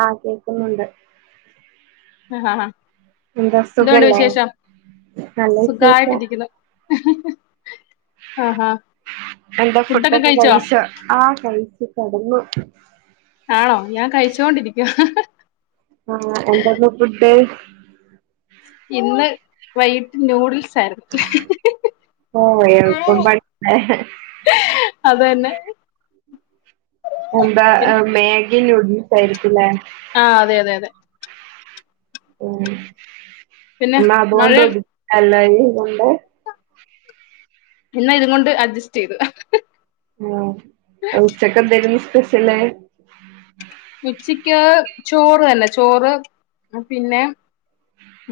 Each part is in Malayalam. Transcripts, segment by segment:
ആഹ് കേക്കുന്നുണ്ട് എന്താ എന്തോണ്ട് സുഖല്ലേ വിശേഷം നല്ല വിശേഷം സുഖായിട്ടിര്ക്ക്ണു എന്താ ഫുഡൊക്കെ കഴിച്ചൊ? ആഹ് കഴിച്ച് കെടന്നു. ആണോ? ഞാൻ കഴിച്ചോണ്ടിരിക്കുവാ ആഹ് എന്തൊക്കെ ഫുഡ്? ഇന്ന് വൈകിട്ട് നൂഡിൽസ് ആയിരുന്നു. ഓഹ് എൾപ്പപണിലെ. അതന്നെ. [inaudible] എന്താ പി മാഗി ന്യൂഡിൽസ് ആയിരിക്കുല്ലേ? ആഹ് അതെ അതെ അതെ. ഉം പിന്നെ മഴ ഇന്നതോണ്ടൊത് അല്ല ഇതോണ്ട്. ഇന്ന് അതുംകൊണ്ട് അഡ്ജസ്റ്റൈയ്തു. ആഹ് ഉച്ചക്കെന്തേന്ന് സ്പെഷ്യല്? [inaudible] ഉച്ചക്ക് ചോറന്നെ ചോറ് പിന്നെ.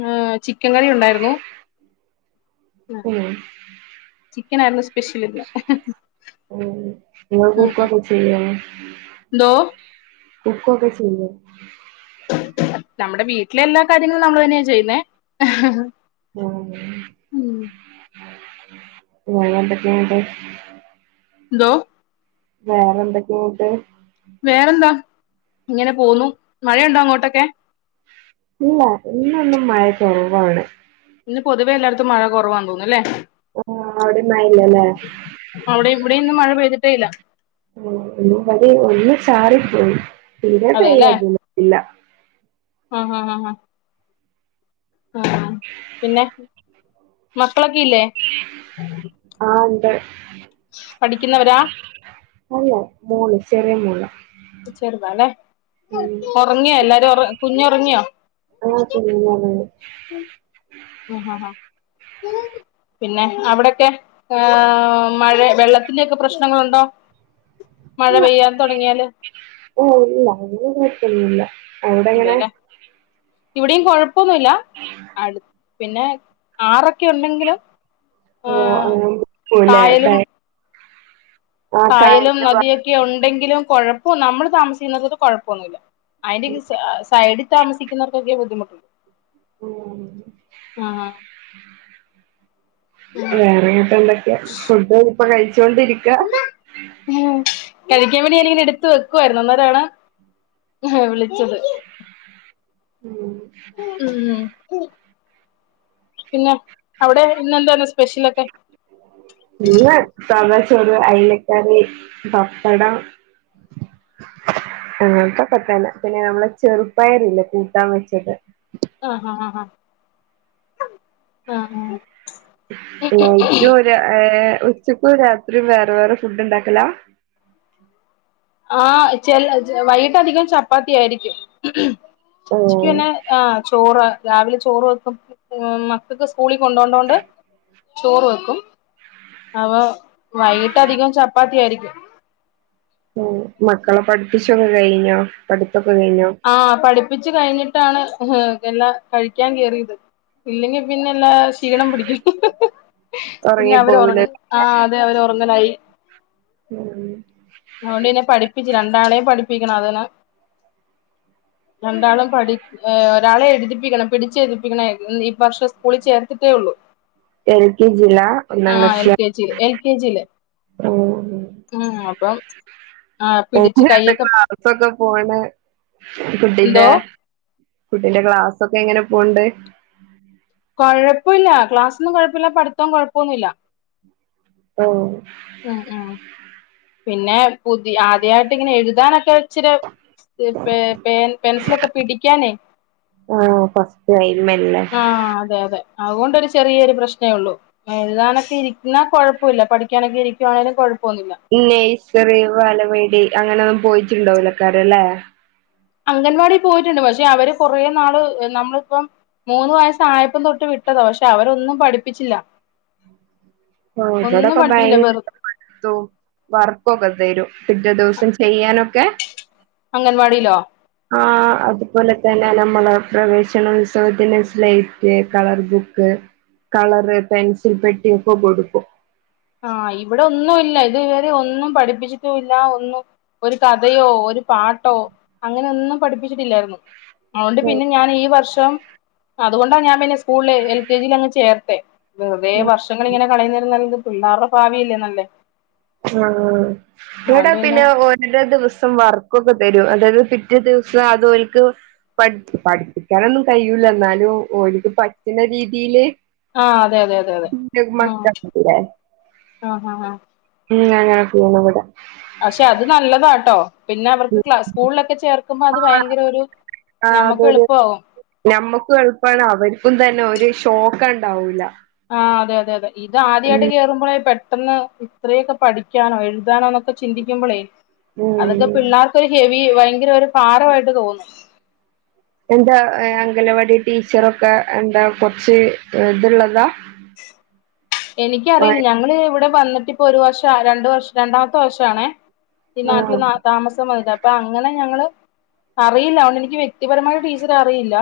ഏഹ് ചിക്കൻ കറി ഉണ്ടായിരുന്നു. ആഹ് ഉം ചിക്കൻ ആയിരുന്നോ സ്പെഷ്യല്ന്ന് ഉം ഇങ്ങൾ കുക്കൊക്കെ ചെയ്യോ? എന്തോ കുക്കൊക്കെ ചെയ്യും. നമ്മടെ വീട്ടിലെ എല്ലാ കാര്യങ്ങളും നമ്മള്തന്നെയാ ചെയ്യുന്നേ. ഉം ഉം വേറൊന്തൊക്കെയ്ണ്ട്? എന്തോ? വേറെ എന്തൊക്കേന്ന്ട്ട്? വേറെന്താ ഇങ്ങനെ പോവുന്നു മഴയുണ്ടോ അങ്ങോട്ടൊക്കെ? ഇല്ല ഇന്നൊന്നും മഴ കൊറവാണ്. ഇന്ന് പൊതുവേ എല്ലാട്ത്തും മഴ കൊറവാന്ന് തോനുന്നുല്ലേ. ഓ അവ്ടീം മഴല്ലല്ലേ? അവ്ടെ ഇവിടെന്നും മഴ പെയ്തിട്ടേ ഇല്ല. ഉം ഇന്നിവിടീം ഒന്ന് ചാറിപ്പോയി തീരെ അതെല്ലേ പെയ്യാതിര്ന്നിട്ട്ല്ല. ആഹ് ഹ ഹ ഹാ ആഹ് പിന്നെ മക്കളൊക്കെ ഇല്ലേ? ആഹ് ണ്ട്. പഠിക്കുന്നവരാ അല്ല മോള് ചെറിയ മോളാ ചെർതാല്ലേ ഒറങ്ങിയോ എല്ലാരും ഒറ കുഞ്ഞ് ഒറങ്ങിയോ? പിന്നെത്. ഉം പിന്നെ അവിടൊക്കെ? ആഹ് മഴ വെള്ളത്തിന്റെക്കെ പ്രശ്നങ്ങളുണ്ടോ മഴ ഇല്ല പെയ്യാൻ തൊടങ്ങിയാല്? ഓഹ് ഇല്ല അങ്ങനെ കൊഴപ്പന്നുല്ല അവ്ടെ എങ്ങനെ? ഇവിടിം കൊഴപ്പൊന്നുല്ല. [inaudible] അട് പിന്നെ ആറൊക്കെ ഉണ്ടെങ്കില് ഓഹ് അങ്ങനെ നിക്കൂലെ. കായലും കായലും ഭാഗത്ത് നദിയൊക്കെ ഉണ്ടെങ്കിലും കൊഴപ്പം നമ്മള് താമസിക്കുന്നത് കൊഴപ്പൊന്നുല്ല. അയിന്റെ ഈ സൈ സൈഡിൽ താമസിക്കുന്നവർക്കൊക്കെ ബുദ്ധിമുട്ടുള്ളു. ആഹ് ഹാ വേറെന്നിട്ട് എന്തൊക്കെ ഫുഡ് ഇപ്പൊ കഴിച്ചൊണ്ടിരിക്കാ ഉം കഴിക്കാൻ വേണ്ടി ഞാനിങ്ങനെ എടുത്ത് വെക്കു ആയിരുന്നു അന്നേരാണ്. വിളിച്ചത്. ഉം. ഉം പിന്നെ അവിടെ ഇന്നെന്താണ് സ്പെഷ്യലൊക്കെ? ഇന്ന് സാധാച്ചോറ്, അയ്ലക്കറി, പപ്പടം. അങ്ങൻത്തൊക്കെ തന്നെ പിന്നെ നമ്മളെ ചെറുപ്പയർല്ലെ കൂട്ടാൻ വെച്ചത്. ആഹ് അഹ് അഹ് അ ആഹ്. നൈറ്റും ഒരു ഏ ഉച്ചക്കും രാത്രിയും വേറെ വേറെ ഫുഡ് ഉണ്ടാക്കല ആഹ ചെ വൈകിട്ട അധികം ചപ്പാത്തി ആയിരിക്കും ഓഹ് ക്ക് പിന്നെ ആഹ ചോറ് രാവിലെ ചോറ് വെക്കും മക്കൾക്ക് സ്കൂളിൽ കൊണ്ടോണ്ടോണ്ട്. ചോറ് വെക്കും അപ്പൊ വൈകിട്ട അധികം ചപ്പാത്തി ആയിരിക്കും. മക്കളെ പഠിപ്പിച്ചൊക്കെ കഴിഞ്ഞോ പഠിത്തൊക്കെ കഴിഞ്ഞോ? ആ പഠിപ്പിച്ചു കഴിഞ്ഞിട്ടാണ് എല്ലാം കഴിക്കാൻ കേയറിയത് ഇല്ലെങ്കി പിന്നെ എല്ലാ ക്ഷീണം പിടിക്കും പിന്നെ ഒറങ്ങി അവര് ഉറ പോവൂലേ? ആഹ അതെ അവര് ഉറങ്ങലായി ഉം അതുകൊണ്ട്ന്നെ പഠിപ്പിച്ചു രണ്ടാളെയും പഠിപ്പിക്കണം അതന്നെ [inaudible] രണ്ടാളും പഠി ഒരാളെ എഴുതിപ്പിക്കണം പിടിച്ചെഴുതിപ്പിക്കണേ ഈ വർഷം സ്കൂളിൽ ചേർത്തിട്ടേ ഉള്ളു എൽ, കെ, ജി, ലാ ഒന്നാം എൽ ക്ലാസിലാ? കെ എൽ, കെ, ജില് ഓ ആഹ് ഓ പിടിച്ച് ക്ലാസ കൈയൊക്കെ ഒക്കെ പോണ് എന്തോ കുട്ടീന്റെ കുട്ടിന്റെ ക്ലാസ് ഒക്കെ എങ്ങനെ പോണ്ണ്ട്‌ കൊഴപ്പല്ല ക്ലാസ്ന്നും കഴപ്പല്ല പട്ത്തം കൊഴപ്പമൊന്നുല്ല [inaudible] ഉം ഉം പിന്നെ പുതി ആദ്യായിട്ട് ഇങ്ങനെ എഴുതാനൊക്കെ? ഇച്ചിരി പെൻസിലൊക്കെ പിടിക്കാനേ - ആണോ ആഹ അതെ അതെ അതുകൊണ്ടൊരു ചെറിയൊരു പ്രശ്നേ ഉള്ളു എഴുതാനൊക്കെ ഇരിക്കുന്ന കൊഴപ്പല്ല പഠിക്കാനൊക്കെ ഇരിക്കുവാണേങ്കലും കുഴപ്പൊന്നുല്ല നെയ്സറി വാലവാടി അങ്ങനെ ഒന്നും പോയിട്ടുണ്ടോലൈക്കാര ല്ലേ? അംഗൻവാടി പോയിട്ടുണ്ട് പക്ഷെ അവര് കൊറേ നാള് നമ്മളിപ്പം മൂന്ന് വയസ ആയപ്പം തൊട്ട് വിട്ടതോ പക്ഷെ അവരൊന്നും പഠിപ്പിച്ചില്ല ഓ ഒന്നും ഇവടെക്കെ പഠിപ്പിച്ചില്ല വെറു ഭയങ്കര വർക്കൊക്കെ തരും പിറ്റേ ദിവസം ചെയ്യാനൊക്കെ അംഗൻവാടിയിലോ? ആ അതുപോലെ തന്നെ നമ്മള പ്രവേശനോത്സവത്തിന് slight colour book colour pencil പെട്ടിയ ഒക്കെ കൊടുക്കും ആഹ ഇവിടെ ഒന്നുമില്ല ഇതുവരെ ഒന്നും പഠിപ്പിച്ചിട്ടും ഇല്ല ഒന്നും ഒരു കഥയോ ഒരു പാട്ടോ അങ്ങനെൊന്നും പഠിപ്പിച്ചിട്ടില്ലായിരുന്നു അതുകൊണ്ട് പിന്നെ ഞാൻ ഈ വർഷം അതുകൊണ്ടാ ഞാൻ പിന്നെ സ്കൂളില് എൽ കെ ജിയി അങ് ചേർത്തെ വെറുതെ വർഷങ്ങൾ ഇങ്ങനെ കളയുന്നരം നല്ലത് പിള്ളേരുടെ ഭാവി ഇല്ലേന്നല്ലേ ആ എടൊ പിന്നെ ന ദിവസം വർക്കൊക്കെ തരും അതായത് പിറ്റേ ദിവസം അതോൽക്ക്. പഠ പഠിപ്പിക്കാനൊന്നും കഴിയല്ല എന്നാലും ഓലക്ക് പറ്റണ രീതിയില് ആഹ അതെ അതെ അതെ അതെ ഉ മക്കളില്ലേ ആ ഹ ആ ഉംഞഞീ വിട [unintelligible] പക്ഷെ അത് നല്ലതാട്ടോ പിന്നെ അവർക്ക് ക് സ്കൂളിലൊക്കെ ചേർക്ക നക്കുമ്പോ അത് ഭയങ്കര ഒരു നമുക്ക് എളുപ്പമാകും മ്മക്ക് എളുപ്പമാണ് അവർക്കും തന്നെ ഒരു ഷോക്ക് ഉണ്ടാവൂല്ല ആ് അതെ അതെ അതെ ഇത് ആദ്യമായിട്ട് കേറുമ്പോഴ പെട്ടെന്ന് ഇത്രയൊക്കെ പഠിക്കാനോ എഴുതാനോ എന്നൊക്കെ ചിന്തിക്കുമ്പോളേ ഉം അതൊക്കെ പിള്ളേർക്ക് ക്കൊരു ഹെവി ഭയങ്കര ഒരു ഭാരവായിട്ട് തോന്നും എന്താ അംഗലവാടി ടീച്ചറൊക്കെ എന്താ കൊറച്ച് ഇത്ള്ളതാ? എനിക്കറിയില്ല. ഞങ്ങള് ഇവടം വന്നിട്ടിപ്പോ ഒരു വർഷം രണ്ട് വർഷം രണ്ടാമത്തെ വർഷാവണേ ഈ ആഹ് നാട്ടില് താമസം വന്നിട്ട് അപ്പോ അങ്ങനെ ഞങ്ങള് അറിയില്ല. അതോണ്ട് എനിക്ക് വ്യക്തിപരമായി ടീച്ചറെ അറിയില്ല.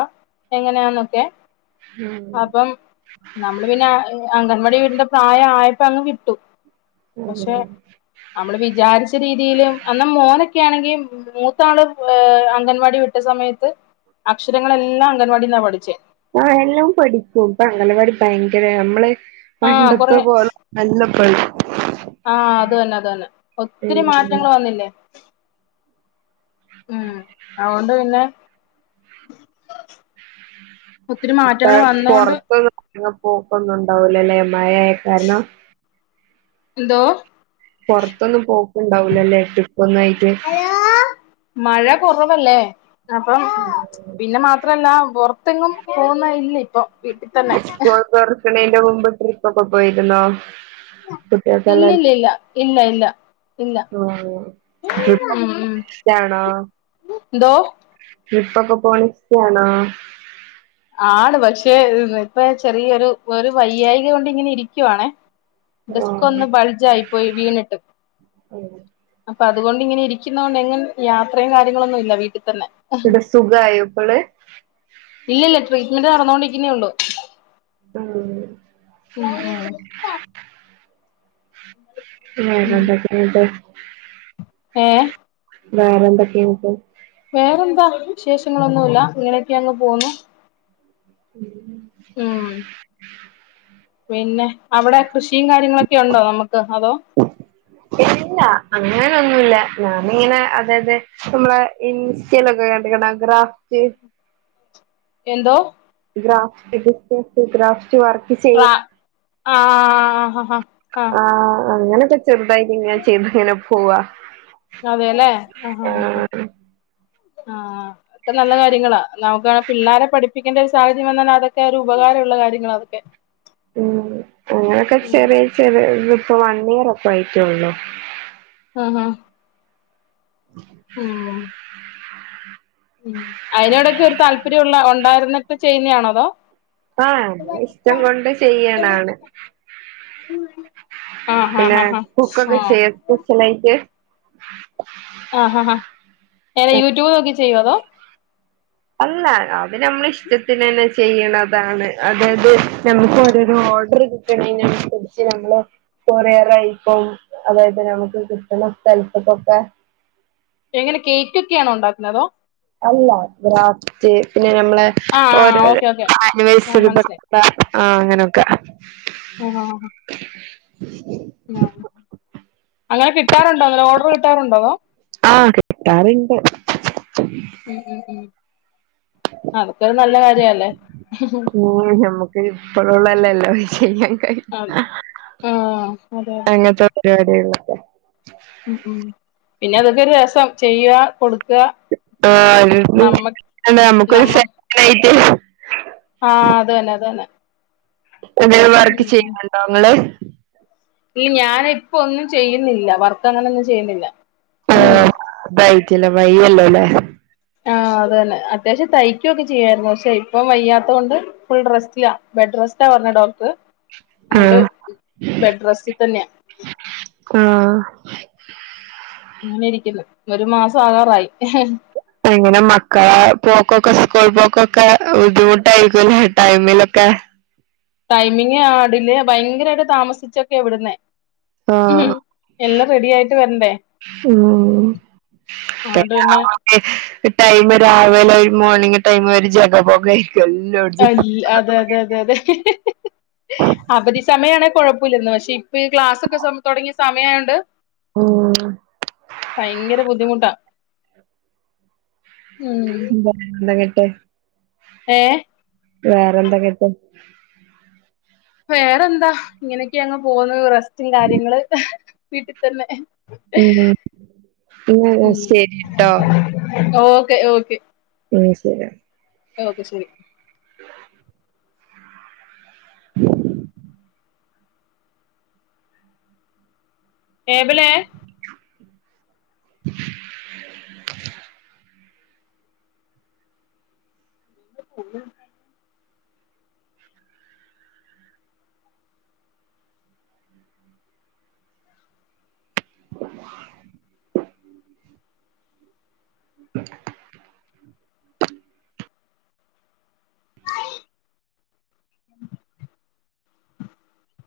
എങ്ങനെയാന്നൊക്കെ? ഉം അപ്പം നമ്മള് പിന്നെ അംഗൻവാടി വിടിന്റെ തായേ ആയപ്പോ അങ്ങ് വിട്ടു. പഷേ നമ്മള് വിചാരിച്ച രീതിലും അന്ന് മോനൊക്കെ ആണെങ്കി മൂത്താള് ഏഹ് അംഗൻവാടി വിട്ട സമയത്ത് അക്ഷരങ്ങളെല്ലാം അംഗൻവാടിന്നാ പഠിച്ചേ. ആഹ് എല്ലോം പഠിക്കും. ഇപ്പോ അംഗലാവാടി ഭയങ്കര നമ്മള് ആഹ് പണ്ടത്തെ കൊറെ പോലെ അല്ല ഇപ്പഴ് ആഹ് അത് തന്നെ അത് തന്നെ. ഒത്തിരി മാറ്റങ്ങള് വന്നില്ലേ ഉം അതുകൊണ്ട് പിന്നെ ഒത്തിരി ഇപ്പ മാറ്റങ്ങൾ വന്നോണ്ട് പൊറത്ത്ന്ന് പോക്കൊന്നുംണ്ടാവൂലല്ലേ മഴേ കാരണം. എന്തോ? പൊറത്തൊന്നും പോക്കുണ്ടാവൂലല്ലേ ട്രിപ്പൊന്നായിട്ട് ഹലോ മഴ കൊറവല്ലേ അപ്പം പിന്നെ മാത്രല്ല പൊറത്തെങ്ങും പോന്നല്ലിപ്പോ ഇസ്കൂൾ തൊർക്കണന്റെ മുമ്പ് ട്രിപ്പക്കെ പോയിരുന്നോ? ഇല്ലില്ല കുട്ടികൾക്കെല്ലാർക്കും ഇല്ല ഇല്ല ഇല്ല. ഇല്ല ആഹ് ഉം [unintelligible] ഉം ഇഷ്റ്റണോ എന്തോ ട്രിപ്പൊക്കെ പോകാൻ ഇസ്റ്റാണോ? ആണ് പക്ഷേ ഇപ്പൊ ചെറിയൊരു വയ്യായിക കൊണ്ട് ഇങ്ങനെ ഇരിക്കുവാണെ ഡിസ്ക്കൊന്ന് ആഹ് ബൾജായി പോയി വീണിട്ട്. ആഹ് അപ്പോ അതുകൊണ്ട് ഇങ്ങനെ ഇരിക്കുന്നകൊണ്ട് എങ്ങ യാത്രയും കാര്യങ്ങളൊന്നും ഇല്ല വീട്ടി തന്നെ ന്ന്ട്ട് സുഖായോപ്പള്? ഇല്ലില്ല ട്രീറ്റ്മെന്റ് നടന്നോണ്ടിക്കുന്നേ ഒള്ളൂ. ആഹ് ഉം ഉം വേറെന്തക്കെയൊണ്ട് ഏഹ് വേറെന്തക്കെയൊണ്ട് വേറെന്താ വിശേഷങ്ങളൊന്നുല്ല ഇങ്ങനെയൊക്കങ്ങ് പോകുന്നു. ഉം പിന്നെ അവടെ കൃഷിം കാര്യങ്ങളൊക്കെണ്ടോ നമുക്ക്? അതോ ഇല്ല അങ്ങനൊന്നുല്ല ഞാനിങ്ങനെ അതായത് നമ്മളാ ഇൻസ്റ്റലൊക്കെ കണ്ട്ക്ക്ണോ ഗ്രാഫ്റ്റ് എന്തോ? ഗ്രാഫ്റ്റ് ഡിസ്റ്റൻസ് ഗ്രാഫ്റ്റ് വർ ക്രാ ആഹ് ആഹ് ആഹ് ആഹ് ആഹ് അങ്ങനെക്കെ ചെറുതായിട്ട് ഞാൻ ചെയ്തിങ്ങനെ പോവാ. അതേല്ലേ ആഹ് ആഹ് ആഹ് ആഹ് അതൊക്കെ നല്ല കാര്യങ്ങളാ, നമുക്ക് പിള്ളോരെ പഠിപ്പിക്കേണ്ട ഒരു സാഹചര്യം വന്നാൽ അതൊക്കെ ഒരു ഉപകാരമുള്ള കാര്യങ്ങളാ അതൊക്കെ. ഉം അങ്ങനെക്കെ ഉം ചെറിയ ചെറിയ ഇപ്പോ വൺ ഇയർ ഒക്കെ ആയിറ്റൊള്ളൂ. ആഹ് ആഹ് ഉം. [inaudible] ഉം അയ്നോടൊക്കെ ഒരു താല്പര്യംള്ള ഉണ്ടായിരുന്നൊ പ്പൊ ചെയ്യുന്നയാണോ അതോ ആഹ് നമ്മക് ഇഷ്ടം ള്ളോണ്ട് ചെയ്യണാണ് ഉം [unintelligible] പിന്നെ കുക്കൊക്കെ ചെയ്യോ സ്‌പെഷൽ ആയിട്ട് ആഹ് ആഹ് ഹാ എനെ യൂട്യൂബ്നോക്കി ചെയ്യോഅതോ അല്ല അത് നമ്മൾ ഇഷ്ടത്തിനെന്നെ ചെയ്യണ താണ് അതായത് ഞമ്മക്ക് ഓരോരോ ഓർഡർ കിട്ടണേനനുസരിച് നമ്മള് കൊറിയറായിട്ടും അതായത് നമുക്ക് കിട്ടുന്ന സ്ഥലത്ത്കൊക്കെ എങ്ങനെ കേക്ക് ക്കെയാണോ ഉണ്ടാക്കുന്നത് അല്ല ക്രാഫറ്റ് പിന്നെ നമ്മളെ ആഹ് ആഹ് ഓരോരോ ഓക്കെ ഓക്കെ ആഹ് അണിവേഴ് മനസ്സിലായി ആഹ് അങ്ങനെയൊക്കെ ആഹാ ഹ ഹ [inaudible] ആഹ് അങ്ങനെ കിട്ടാറുണ്ടോ അങ്ങനെ ഓർഡർ കിട്ടാറുണ്ടോ അതോ ആഹ് കിട്ടാറുണ്ട് ഉം ഉം ഉം അതൊക്കെരു നല്ല കാര്യല്ലേ ഇപ്പോഴൊള്ളല്ലല്ലാം ചെയ്യാൻ കഴി ആഹ് ആഹ് അതെ അതെ അങ്ങനത്തെ [unintelligible] ഒര് കാര്യോല്യ [unintelligible] ഉ ഉം പിന്നെ അതൊക്കെ രസം ചെയ്യാ കൊട് ആഹ് [unintelligible] നമുക്കൊരു നമ്മ സായിട്ട് [unintelligible] ആഹ് അത് തന്നെ അതു തന്നെ ങ്ങനെ ഉം വർക്ക് ചെയ്യുന്നുണ്ടോ ങ്ങള് ഈ ഞാന് ഇപ്പ ഒന്നും ചെയ്യുന്നില്ല വർക്കങ്ങനൊന്നും ചെയ്യുന്നില്ല ഉം ആഹ് തായിറ്റ്ലെ വയ്യല്ലോല്ലെ ആഹ് അത് തന്നെ അത്യാവശ്യം തയ്ക്കുവൊക്കെ ചെയ്യായിരുന്നു പക്ഷെ ഇപ്പം വയ്യാത്തോണ്ട് ഫുൾ റെസ്റ്റിലാ ബെഡ് റെസ്റ്റാ പറഞ് ഡോക്ടർ അഹ്കൊണ്ട് ആഹ് ബെഡ് റെസ്റ്റിൽ തന്നെയ ആഹ് അങ്ങനെ ഇരിക്കുന്നു ഒരു മാസം ആകാറായി എങ്ങനെ മക്കളെ പോക്കൊക്കെ സ്കൂൾ പോക്കൊക്കെ ബുദ്ധിമുട്ടായിരിക്കുംല്ലേ ടൈമിലൊക്കെ ടൈമിങ് ആട്ല് ഭയങ്കരായിട്ട് താമസിച്ചൊക്കെ വിടുന്നെ ഉം ആഹ് എല്ലാം റെഡി ആയിട്ട് വരണ്ടേ ഉം അഓണ്ട് പിന്നെ ഈ ടൈം രാവിലെ ഒരു മോർണിംഗ ടൈമ ഒരു ജഗ പോക ക്കെ ന്നോ [unintelligible] അൽ അതെ അതെ അതെ അതെ അവധി സമയാണേ കുഴപ്പമില്ലന്ന് പക്ഷെ പ്പൊ ഈ ക്ലാസൊക്കെ സമ് തൊടങ്ങിയ സമയായോണ്ട് ഉം ഭയങ്കര ബുദ്ധിമുട്ടാ ഉം ന്ത എന്ന ങ്ങട്ട് [unintelligible] ഏഹ് വേറെ എന്താ കേട്ട് വേറെന്താ ഇങ്ങനെയൊക്കെയങ്ങ് പോവ്ന്നു റെസ്റ്റും കാര്യങ്ങള് വീട്ടിൽ തന്നെ ഉം ന്നാ ഉം ശരിട്ടോ ഓക്കെ ഓക്കെ ഓ ശരി [unintelligible] ഓക്കെ ശെരി [inaudible] ടേബ് ലേ [inaudible] [inaudible] അ [unintelligible] [inaudible]